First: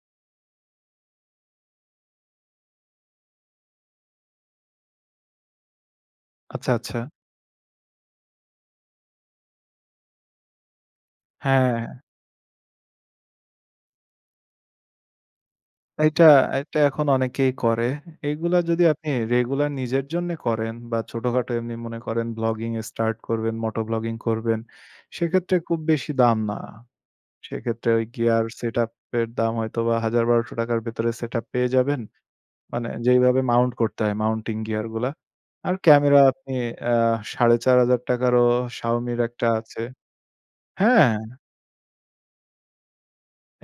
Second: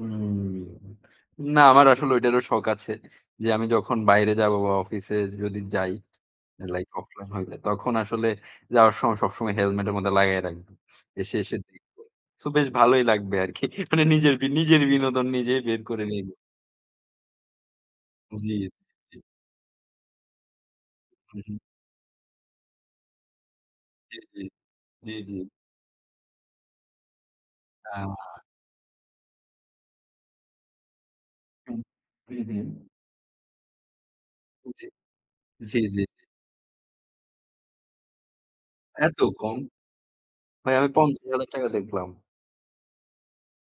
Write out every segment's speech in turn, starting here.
উম না, আমার আসলে ঐটারও শখ আছে যে, আমি যখন বাইরে যাব বা অফিসে যদি যাই, আচ্ছা, লাইক আচ্ছা। অফলাইন হলে, তখন আসলে যাওয়ার সময়, সবসময় হেলমেট এর মধ্যে লাগায় রাখবো। এসে, এসে হ্যাঁ, হ্যাঁ। দেখব। সো বেশ ভালোই লাগবে আরকি। মানে নিজের বি নিজের বিনোদন নিজেই বের করে এইটা নেব। এটা এখন অনেকেই করে। জ্বী, এগুলা জ্বী, যদি আপনি জ্বী। রেগুলার নিজের জন্য করেন বা হু, ছোটখাটো হু। এমনি মনে করেন ব্লগিং স্টার্ট করবেন, moto ব্লগিং জ্বী, জ্বী, করবেন জ্বী, জ্বী। সেক্ষেত্রে খুব বেশি দাম না। সেক্ষেত্রে ওই হ্যাঁ। গিয়ার সেটআপ এর দাম হয়তো বা ৳১০০০-১২০০-র ভেতরে সেটআপ পেয়ে হুম। যাবেন। হু, হু। মানে যেইভাবে মাউন্ট করতে হয় মাউন্টিং জ্বী। গিয়ার গুলা। জি, আর জ্বী, জ্বী। ক্যামেরা আপনি আ ৳৪,৫০০-রও এত শাওমির একটা কম! আছে। ভাই আমি হ্যাঁ। ৳৫০,০০০ দেখলাম।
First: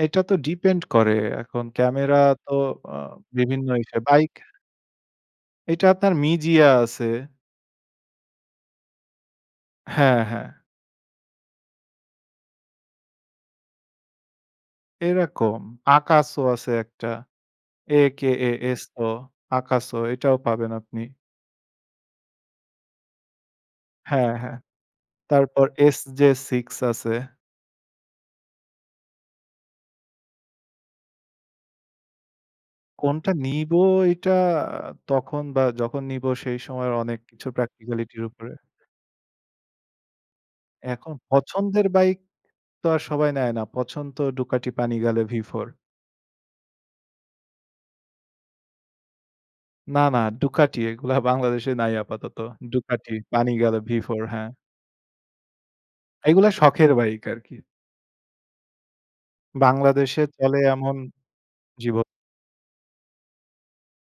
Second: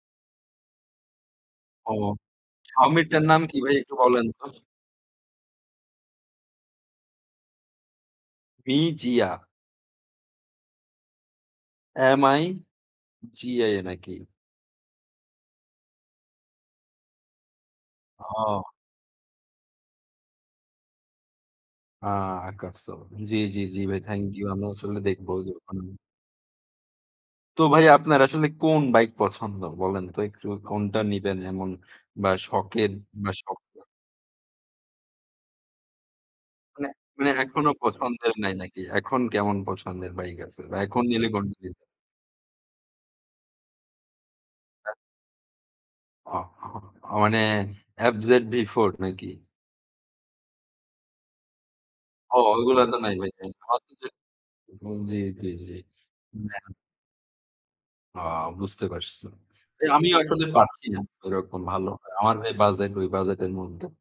এটা তো ডিপেন্ড করে। এখন ও! ক্যামেরা তো আ শাওমির টার নাম কি বিভিন্ন ভাই একটু ইসে বলেন বাইক তো? এটা আপনার মিজিয়া আছে। বি-জিয়া। হ্যাঁ, হ্যাঁ। এম-আই-জি-এ নাকি? এরকম AKASO আছে একটা ও! এ-কে-এ-এস-ও AKASO এটাও পাবেন আপনি। আ AKASO. জ্বি, জ্বি, জ্বি ভাই, থ্যাংক হ্যাঁ, ইউ। হ্যাঁ। আমি আসলে দেখবো তারপর যখন। এস-জে-সিক্স আছে। তো ভাই আপনার আসলে কোন বাইক পছন্দ? বলেন তো একটু কোনটা নিবেন এমন বা শখের কোনটা বা শখ নিবো এইটা তখন বা যখন নিবো সেই মানে সময়ের অনেক মানে কিছু এখনো প্র্যাকটিক্যালিটি র পছন্দের উপরে নাই নাকি? এখন কেমন পছন্দের বাইক আছে? বা এখন এখন নিলে কোনটি কে পছন্দের বাইক তো আর সবাই নেয় না, পছন্দ তো ডুকাটি আ প্যানিগালে ভি4. অ মানে এফ-জেড-ভি-ফোর নাকি? না, না। ডুকাটি এগুলা বাংলাদেশে নাই আপাতত। অ ওগুলা তো ডুকাটি নাই ভাই। প্যানিগালে [unintelligible] ভি4, হ্যাঁ। হু, জ্বী, জ্বী, জ্বী। এইগুলা [unintelligible] শখের বাইক আরকি। ও! বুঝতে পারছি। আমি বাংলাদেশে আসলে চলে পাচ্ছি এমন না। এরকম ভালো। জীব আমার যে বাজেট ওই বাজেট এর মধ্যে।